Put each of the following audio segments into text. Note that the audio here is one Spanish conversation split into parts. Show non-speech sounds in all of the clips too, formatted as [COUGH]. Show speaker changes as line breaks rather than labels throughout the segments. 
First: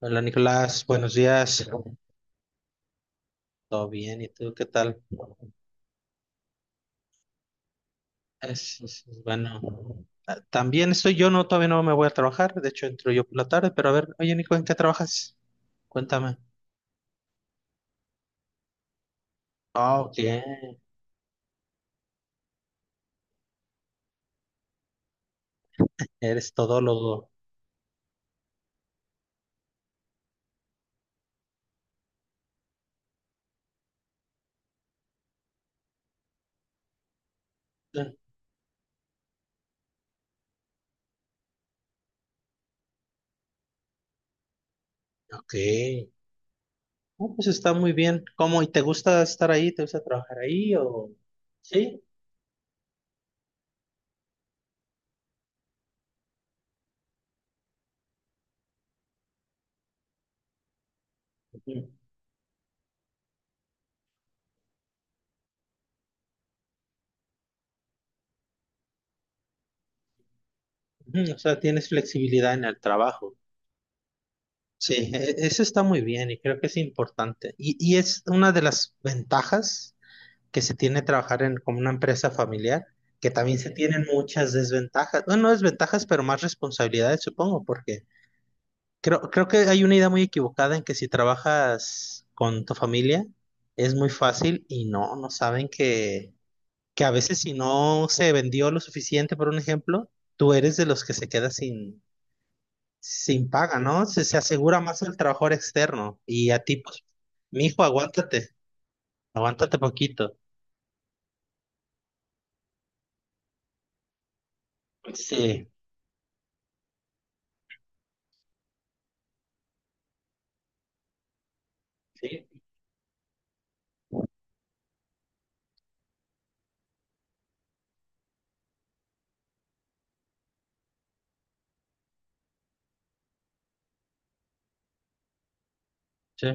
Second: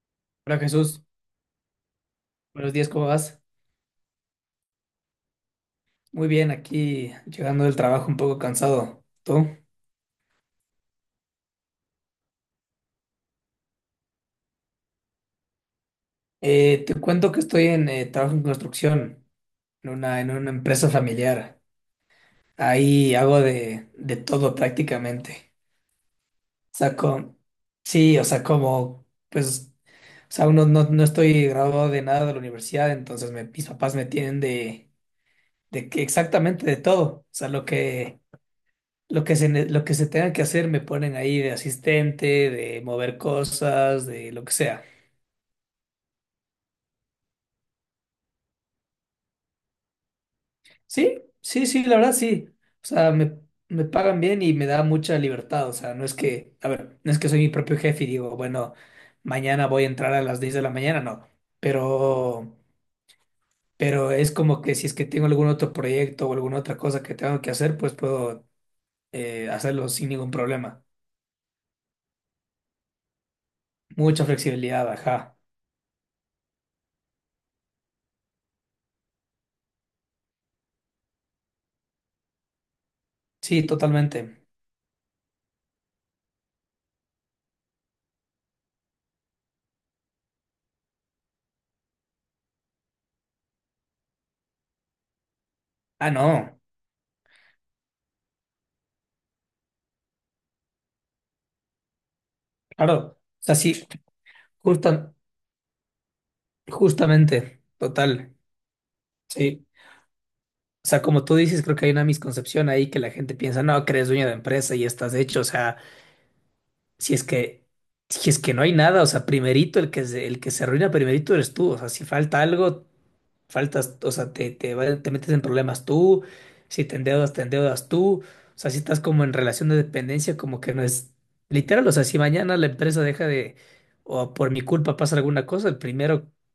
Hola
Hola
Nicolás,
Jesús,
buenos días.
buenos días, ¿cómo vas?
¿Todo bien? ¿Y tú qué tal?
Muy bien, aquí llegando del trabajo un poco
Es, es-
cansado.
es
¿Tú?
bueno. También estoy yo, no, todavía no me voy a trabajar. De hecho, entro yo por la tarde, pero a ver, oye Nico, ¿en qué trabajas? Cuéntame.
Te cuento que estoy en trabajo en construcción,
Ah, ok.
en una empresa familiar. Ahí hago de todo prácticamente.
Eres todólogo.
Saco, sí, o sea, como, pues, o sea, uno no, no estoy graduado de nada de la universidad, entonces mis papás me tienen de que exactamente de todo. O sea, lo
Ah,
que Lo que lo que se tenga que hacer me ponen ahí de asistente, de mover cosas, de lo que sea.
ok. Ah, pues está muy bien. ¿Cómo? ¿Y te gusta estar ahí? ¿Te gusta trabajar ahí o...?
Sí, sí, sí, la
Sí.
verdad sí. O sea, me pagan bien y me da mucha libertad. O sea, no es que, a ver, no es que soy mi propio jefe y digo, bueno, mañana voy a entrar a las 10 de la mañana, no.
Ujú.
Pero, pero es como que si es que tengo algún otro proyecto o alguna otra cosa que tengo que hacer, pues puedo hacerlo sin ningún problema.
Ujú, o sea, tienes flexibilidad en el trabajo.
Mucha flexibilidad,
Sí,
ajá.
eso está muy bien y creo que es importante. Y es una de las ventajas que se tiene trabajar en, como una empresa familiar, que también
Sí,
se tienen
totalmente.
muchas desventajas, bueno, no desventajas, pero más responsabilidades, supongo, porque creo que hay una idea muy equivocada en que si trabajas con tu familia es muy fácil y no, no saben
Ah, no,
que a veces si no se vendió lo suficiente, por un ejemplo, tú eres de los que se queda sin,
claro. O
sin
sea, sí.
paga, ¿no? Se asegura más
Justa-
el trabajador externo y a ti, pues,
justamente,
mijo,
total,
aguántate,
sí.
aguántate poquito.
O sea, como tú dices, creo que hay una misconcepción ahí que la gente piensa, no, que eres dueño de empresa y estás hecho. O
Sí,
sea, si es que, si es que no hay nada, o sea, primerito el que se arruina primerito eres tú. O sea, si falta
sí.
algo, faltas, o sea, te metes en problemas tú, si te endeudas, te endeudas tú. O sea, si estás como en relación de dependencia, como que no es literal. O sea, si mañana la empresa deja de, o por mi culpa pasa alguna cosa, el primero.
Sí.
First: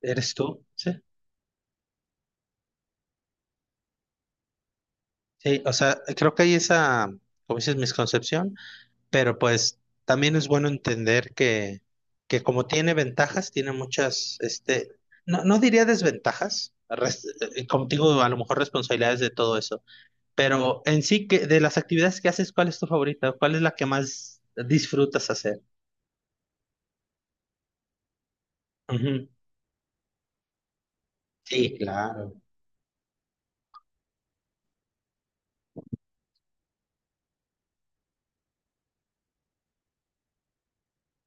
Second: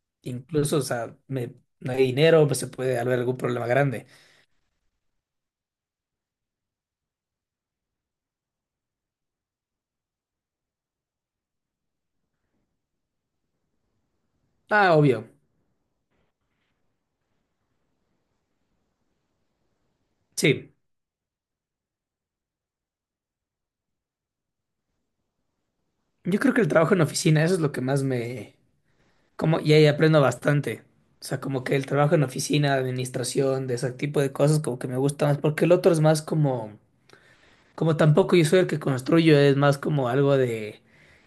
¿Eres tú?
Incluso, o
Sí.
sea, no hay dinero, pues se puede haber algún problema grande.
Sí, o sea, creo que hay esa, como dices, misconcepción, pero pues también es bueno entender que como tiene ventajas, tiene muchas, este,
Ah, obvio.
no, no diría desventajas, como digo, a lo mejor responsabilidades de todo eso,
Sí,
pero en sí, que de las actividades que haces, ¿cuál es tu favorita? ¿Cuál es la que más disfrutas hacer?
yo creo que el trabajo en oficina, eso es lo que más me...
Ujú.
Como, y ahí aprendo bastante. O sea, como que
Sí,
el trabajo en
claro.
oficina, administración, de ese tipo de cosas, como que me gusta más, porque el otro es más como, como tampoco yo soy el que construyo, es más como algo de,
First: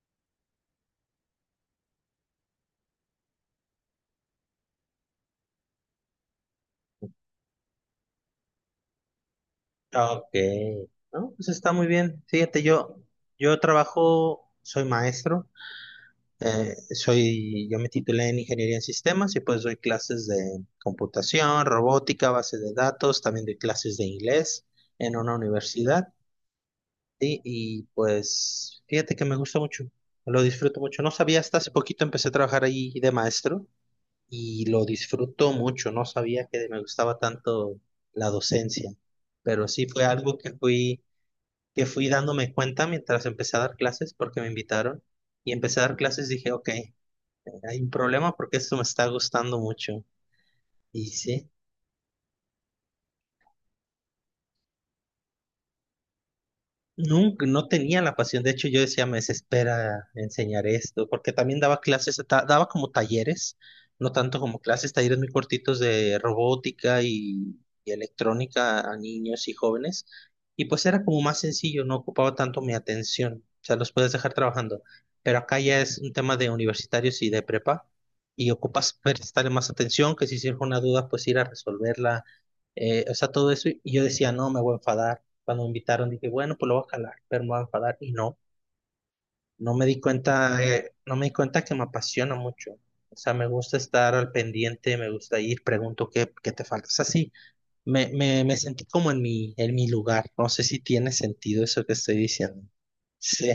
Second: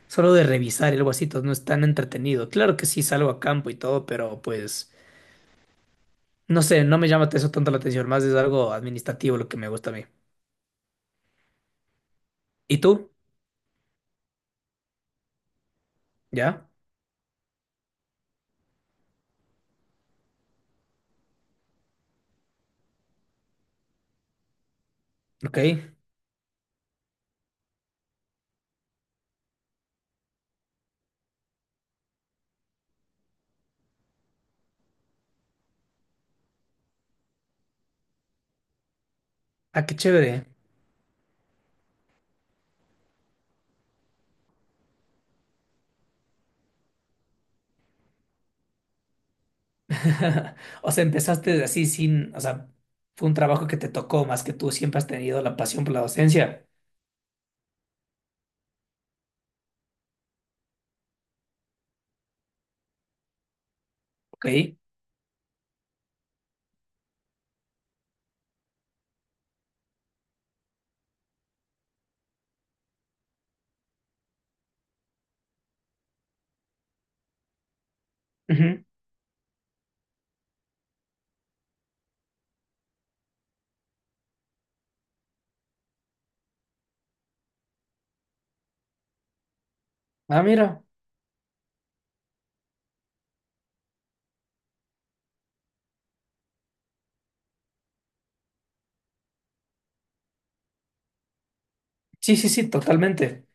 solo de revisar y algo así, entonces no es tan entretenido. Claro que sí salgo a campo y todo, pero pues, no sé, no me llama eso tanto la atención, más es algo administrativo lo que me gusta a mí.
Ok. No, pues está muy bien. Fíjate,
¿Y
yo,
tú?
yo trabajo, soy maestro.
¿Ya?
Soy, yo me titulé en Ingeniería en Sistemas y pues doy clases de computación, robótica, base de datos, también doy clases de inglés en una
Ok,
universidad y pues fíjate que me gusta mucho, lo disfruto mucho. No sabía, hasta hace poquito empecé a trabajar ahí de maestro y lo disfruto mucho, no sabía que me gustaba tanto la docencia, pero
ah,
sí
qué
fue algo
chévere.
que fui dándome cuenta mientras empecé a dar clases porque me invitaron y empecé a dar clases, dije, ok, hay un problema porque esto me está gustando mucho.
[LAUGHS] O sea,
Y sí,
empezaste así sin, o sea, fue un trabajo que te tocó más que tú siempre has tenido la pasión por la docencia.
nunca, no tenía la pasión. De hecho, yo decía, me desespera enseñar esto, porque también daba clases, daba como talleres, no tanto como
Ok.
clases, talleres muy cortitos de robótica y electrónica a niños y jóvenes. Y pues era como más sencillo, no ocupaba tanto mi atención. O sea, los puedes dejar trabajando. Pero acá ya es un tema de universitarios y de prepa, y
Ujú.
ocupas prestarle más atención, que si surge una duda, pues ir a resolverla. O sea, todo eso. Y yo decía, no, me voy a enfadar cuando me invitaron dije, bueno, pues lo voy a jalar, pero me voy a enfadar. Y no, no me di
Ah,
cuenta,
mira.
no me di cuenta que me apasiona mucho. O sea, me gusta estar al pendiente, me gusta ir, pregunto qué, qué te falta. O sea, sí, me sentí como en mi lugar. No sé si tiene sentido eso que estoy
Sí, sí,
diciendo.
sí, totalmente.
Sí,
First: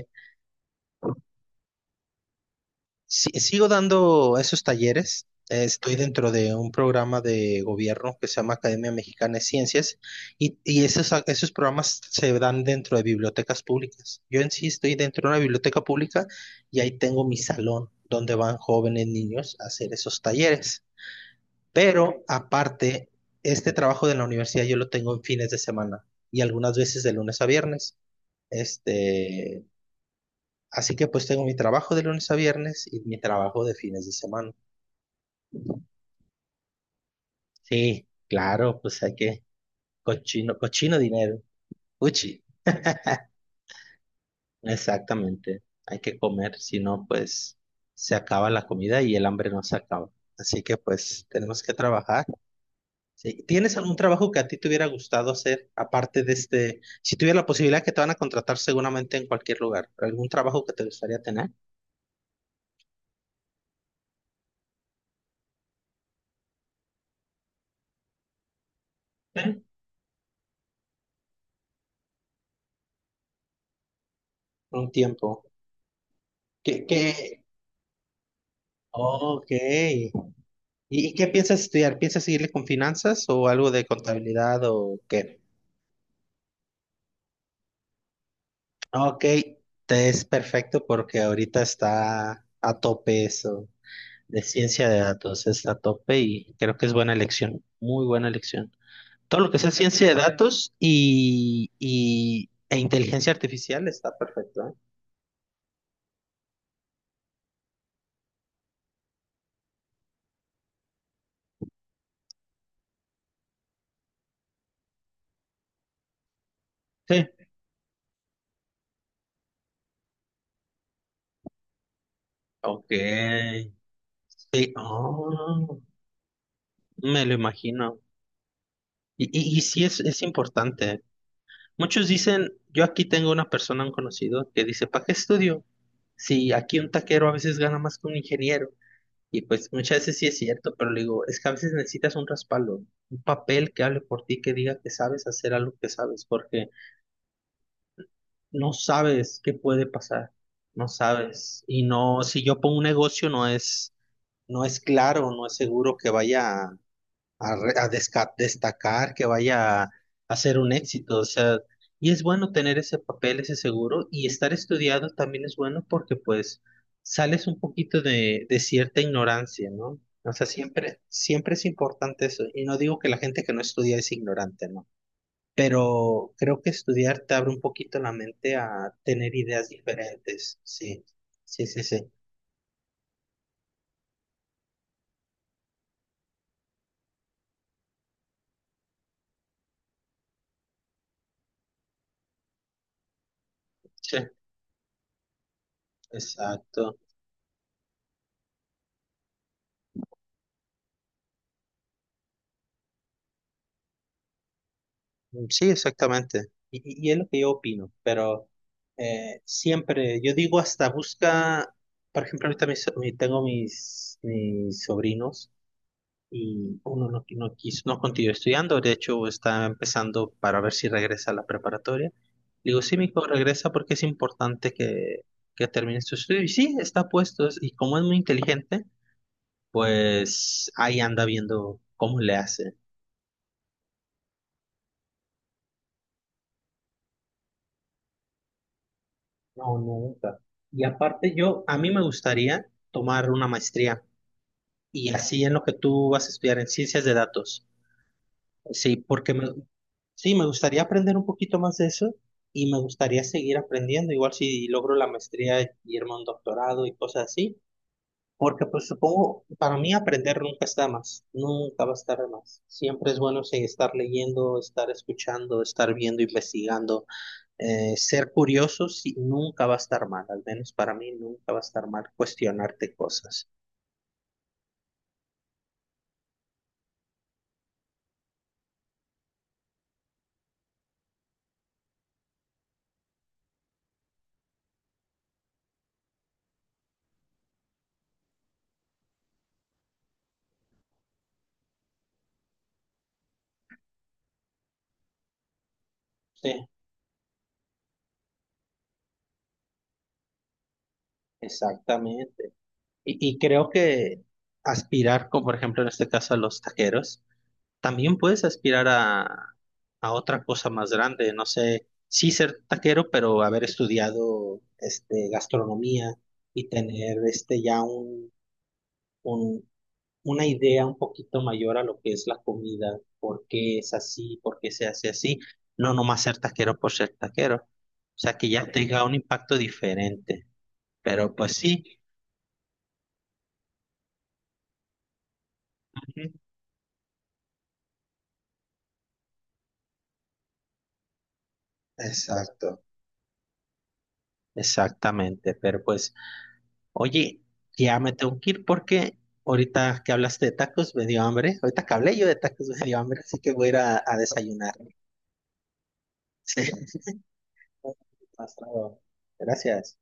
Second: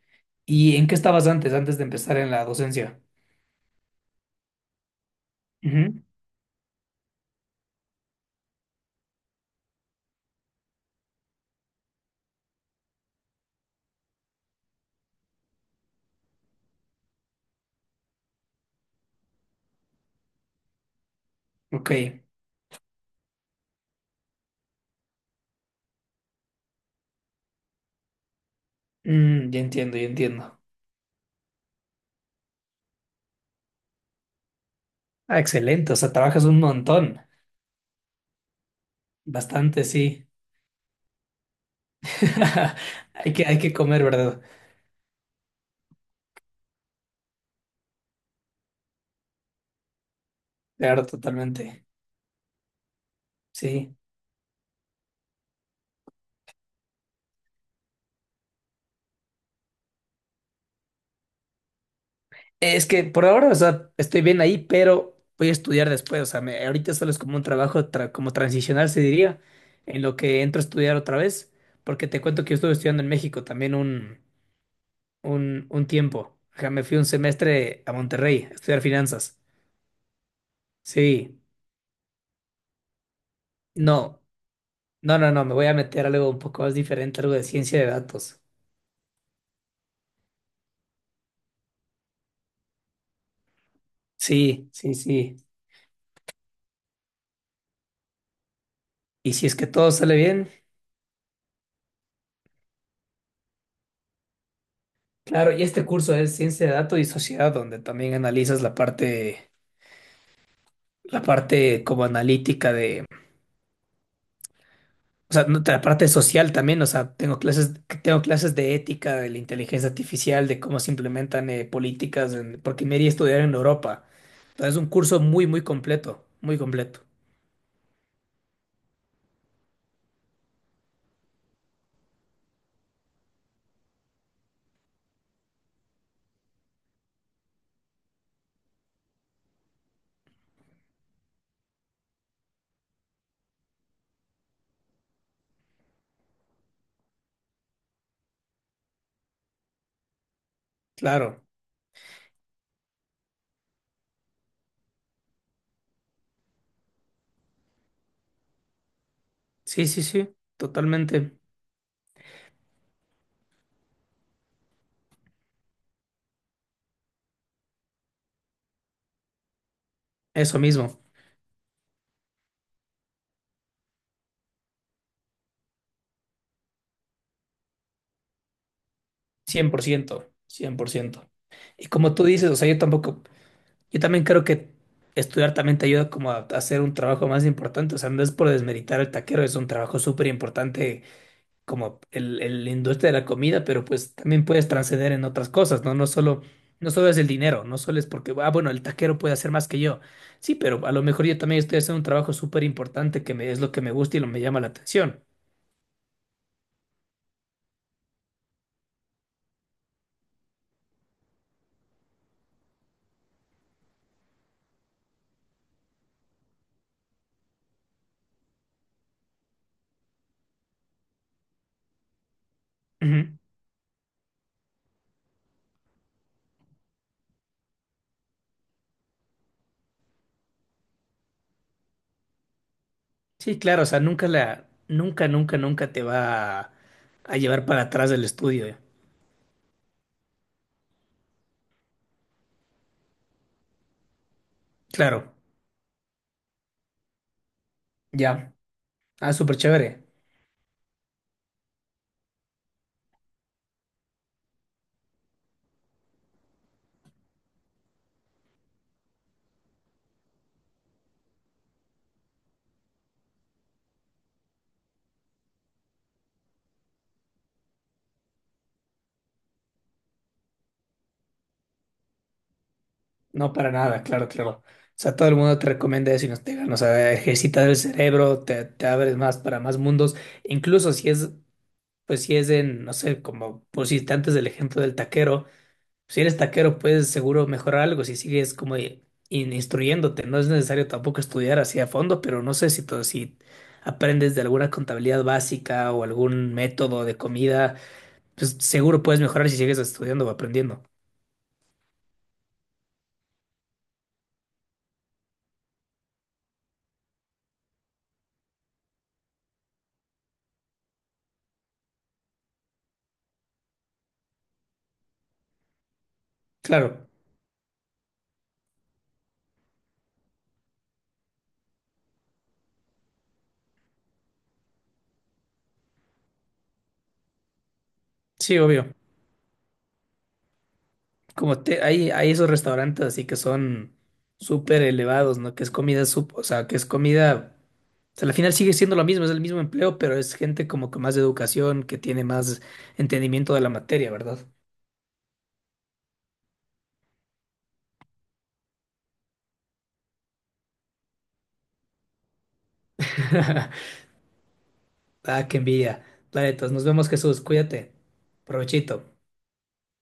¿Y en qué estabas antes, antes de empezar en la docencia?
sí, sigo dando esos talleres. Estoy
Ujú.
dentro de un programa de gobierno que se llama Academia Mexicana de Ciencias y esos, esos programas se dan dentro de bibliotecas públicas. Yo en sí estoy dentro de una biblioteca pública y ahí tengo mi salón donde van jóvenes niños a hacer esos talleres.
Ok.
Pero aparte, este trabajo de la universidad yo lo tengo en fines de semana y algunas veces de lunes a viernes.
Mm, ya
Este,
entiendo, ya entiendo.
así que pues tengo mi trabajo de lunes a viernes y mi trabajo de fines de semana.
Ah, excelente. O sea, trabajas un montón.
Sí, claro, pues hay que,
Bastante, sí.
cochino dinero, uchi,
[LAUGHS] Hay que comer, ¿verdad?
exactamente, hay que comer, si no, pues se acaba la comida y el hambre no se acaba. Así que
Claro,
pues tenemos que
totalmente.
trabajar. Sí. ¿Tienes algún
Sí.
trabajo que a ti te hubiera gustado hacer, aparte de este, si tuviera la posibilidad que te van a contratar seguramente en cualquier lugar, algún trabajo que te gustaría tener
Es que por ahora, o sea, estoy bien ahí, pero voy a estudiar después. O sea, ahorita solo es como un trabajo, como transicional, se diría, en lo que entro a estudiar otra vez, porque te cuento que yo estuve estudiando en México también
por un tiempo?
un tiempo. Ajá, me
¿Qué,
fui un
qué?
semestre a Monterrey a estudiar finanzas.
Ok. Y qué
Sí,
piensas estudiar? ¿Piensas seguirle con finanzas o algo de
no,
contabilidad o qué?
no, me voy a meter a algo un poco más diferente, algo de ciencia de datos.
Ok, te es perfecto porque ahorita está a tope eso de
Sí,
ciencia
sí,
de
sí.
datos, está a tope y creo que es buena elección, muy buena elección.
Y
Todo
si
lo
es
que
que
sea
todo
ciencia de
sale bien,
datos y, e inteligencia artificial está perfecto,
claro, y este curso es ciencia de datos y sociedad, donde también analizas la parte como analítica de, o sea, no, la parte social también, o sea,
¿eh? Sí.
tengo clases de ética, de la inteligencia artificial, de cómo se implementan políticas, porque
Ok.
me iría a estudiar en Europa.
Y-
Entonces, es un curso muy, muy
Oh,
completo, muy completo.
me lo imagino. Y sí es importante. Muchos dicen, yo aquí tengo una persona, un conocido, que dice, ¿para qué estudio? Si aquí un taquero a veces gana más que un ingeniero. Y pues muchas veces sí es cierto, pero le digo, es que a veces necesitas un respaldo, un papel que hable por ti, que diga que sabes hacer algo que sabes, porque no sabes qué puede pasar, no
Claro,
sabes. Y no, si yo pongo un negocio, no es, no es claro, no es seguro que vaya a, destacar, que vaya
sí, sí, sí,
a ser un éxito. O
totalmente,
sea, y es bueno tener ese papel, ese seguro, y estar estudiado también es bueno porque pues sales un poquito de cierta ignorancia, ¿no? O sea,
eso mismo,
siempre es importante eso. Y no digo que la gente que no estudia es ignorante, ¿no? Pero creo que estudiar te abre un poquito la mente a tener ideas
100%,
diferentes.
cien por
Sí,
ciento
sí, sí,
Y
sí.
como tú dices, o sea, yo tampoco, yo también creo que estudiar también te ayuda como a hacer un trabajo más importante, o sea, no es por desmeritar el taquero, es un trabajo súper importante como la industria de la comida, pero pues
Sí,
también puedes trascender en otras cosas, ¿no? No solo, no
exacto.
solo es el dinero, no solo es porque, ah, bueno, el taquero puede hacer más que yo. Sí, pero a lo mejor yo también estoy haciendo un trabajo súper importante que me, es lo que me gusta y lo me llama la atención.
Mm, sí, exactamente. Y, y es lo que yo opino, pero siempre, yo digo hasta busca, por ejemplo, ahorita tengo mis, mis sobrinos y uno no, no quiso, no continuó estudiando, de hecho está empezando para ver si regresa a la preparatoria. Le digo, sí, mi hijo
Ujú.
regresa porque es importante que termine su estudio. Y sí, está puesto, y como es muy inteligente, pues ahí anda viendo cómo le hace.
Sí, claro, o sea, nunca, nunca, nunca te va a llevar para atrás del estudio.
No, nunca. Y aparte yo, a mí me gustaría tomar una maestría y
Claro,
así en lo que tú vas a estudiar en ciencias de datos.
ya.
Sí,
Ah,
porque me,
súper chévere.
sí, me gustaría aprender un poquito más de eso y me gustaría seguir aprendiendo, igual si logro la maestría y irme a un doctorado y cosas así, porque pues supongo, para mí aprender nunca está de más, nunca va a estar de más. Siempre es bueno sí, estar leyendo, estar escuchando, estar viendo, investigando ser curioso sí, nunca va a estar mal, al menos para mí nunca va a estar mal cuestionarte cosas.
No, para nada, claro, claro. O sea, todo el mundo te recomienda eso y nos digan, o sea, ejercitas el cerebro, te abres más para más mundos. Incluso si es, pues si es en, no sé, como pusiste antes del ejemplo del taquero, si eres taquero puedes seguro mejorar algo si sigues como instruyéndote. No es necesario tampoco estudiar así a fondo, pero no sé si todo, si aprendes de alguna contabilidad básica o algún
Sí,
método de comida, pues seguro puedes mejorar si sigues estudiando o aprendiendo.
exactamente. Y creo que aspirar, como por ejemplo en este caso a los taqueros, también puedes aspirar a otra cosa más grande, no sé, sí ser taquero, pero haber estudiado este, gastronomía y
Claro,
tener este, ya un, una idea un poquito mayor a lo que es la comida, por qué es así, por qué se hace así, no nomás ser taquero por ser taquero, o sea, que
sí,
ya ok.
obvio.
tenga un impacto diferente, pero pues
Como te,
sí,
hay esos restaurantes así que son súper elevados, ¿no? Que es comida, o
ujú,
sea, que es comida, o sea, al final sigue siendo lo mismo, es el mismo empleo, pero es gente como con más educación, que tiene más
exacto.
entendimiento de la materia, ¿verdad?
Exactamente, pero pues, oye, ya me tengo que ir porque ahorita que hablaste de tacos me dio hambre, ahorita que hablé yo de tacos me dio hambre, así que voy a ir
[LAUGHS]
a desayunar. [LAUGHS]
Ah, qué envidia.
Sí.
Planetas, nos vemos, Jesús, cuídate.
Hasta luego.
Provechito.
Gracias.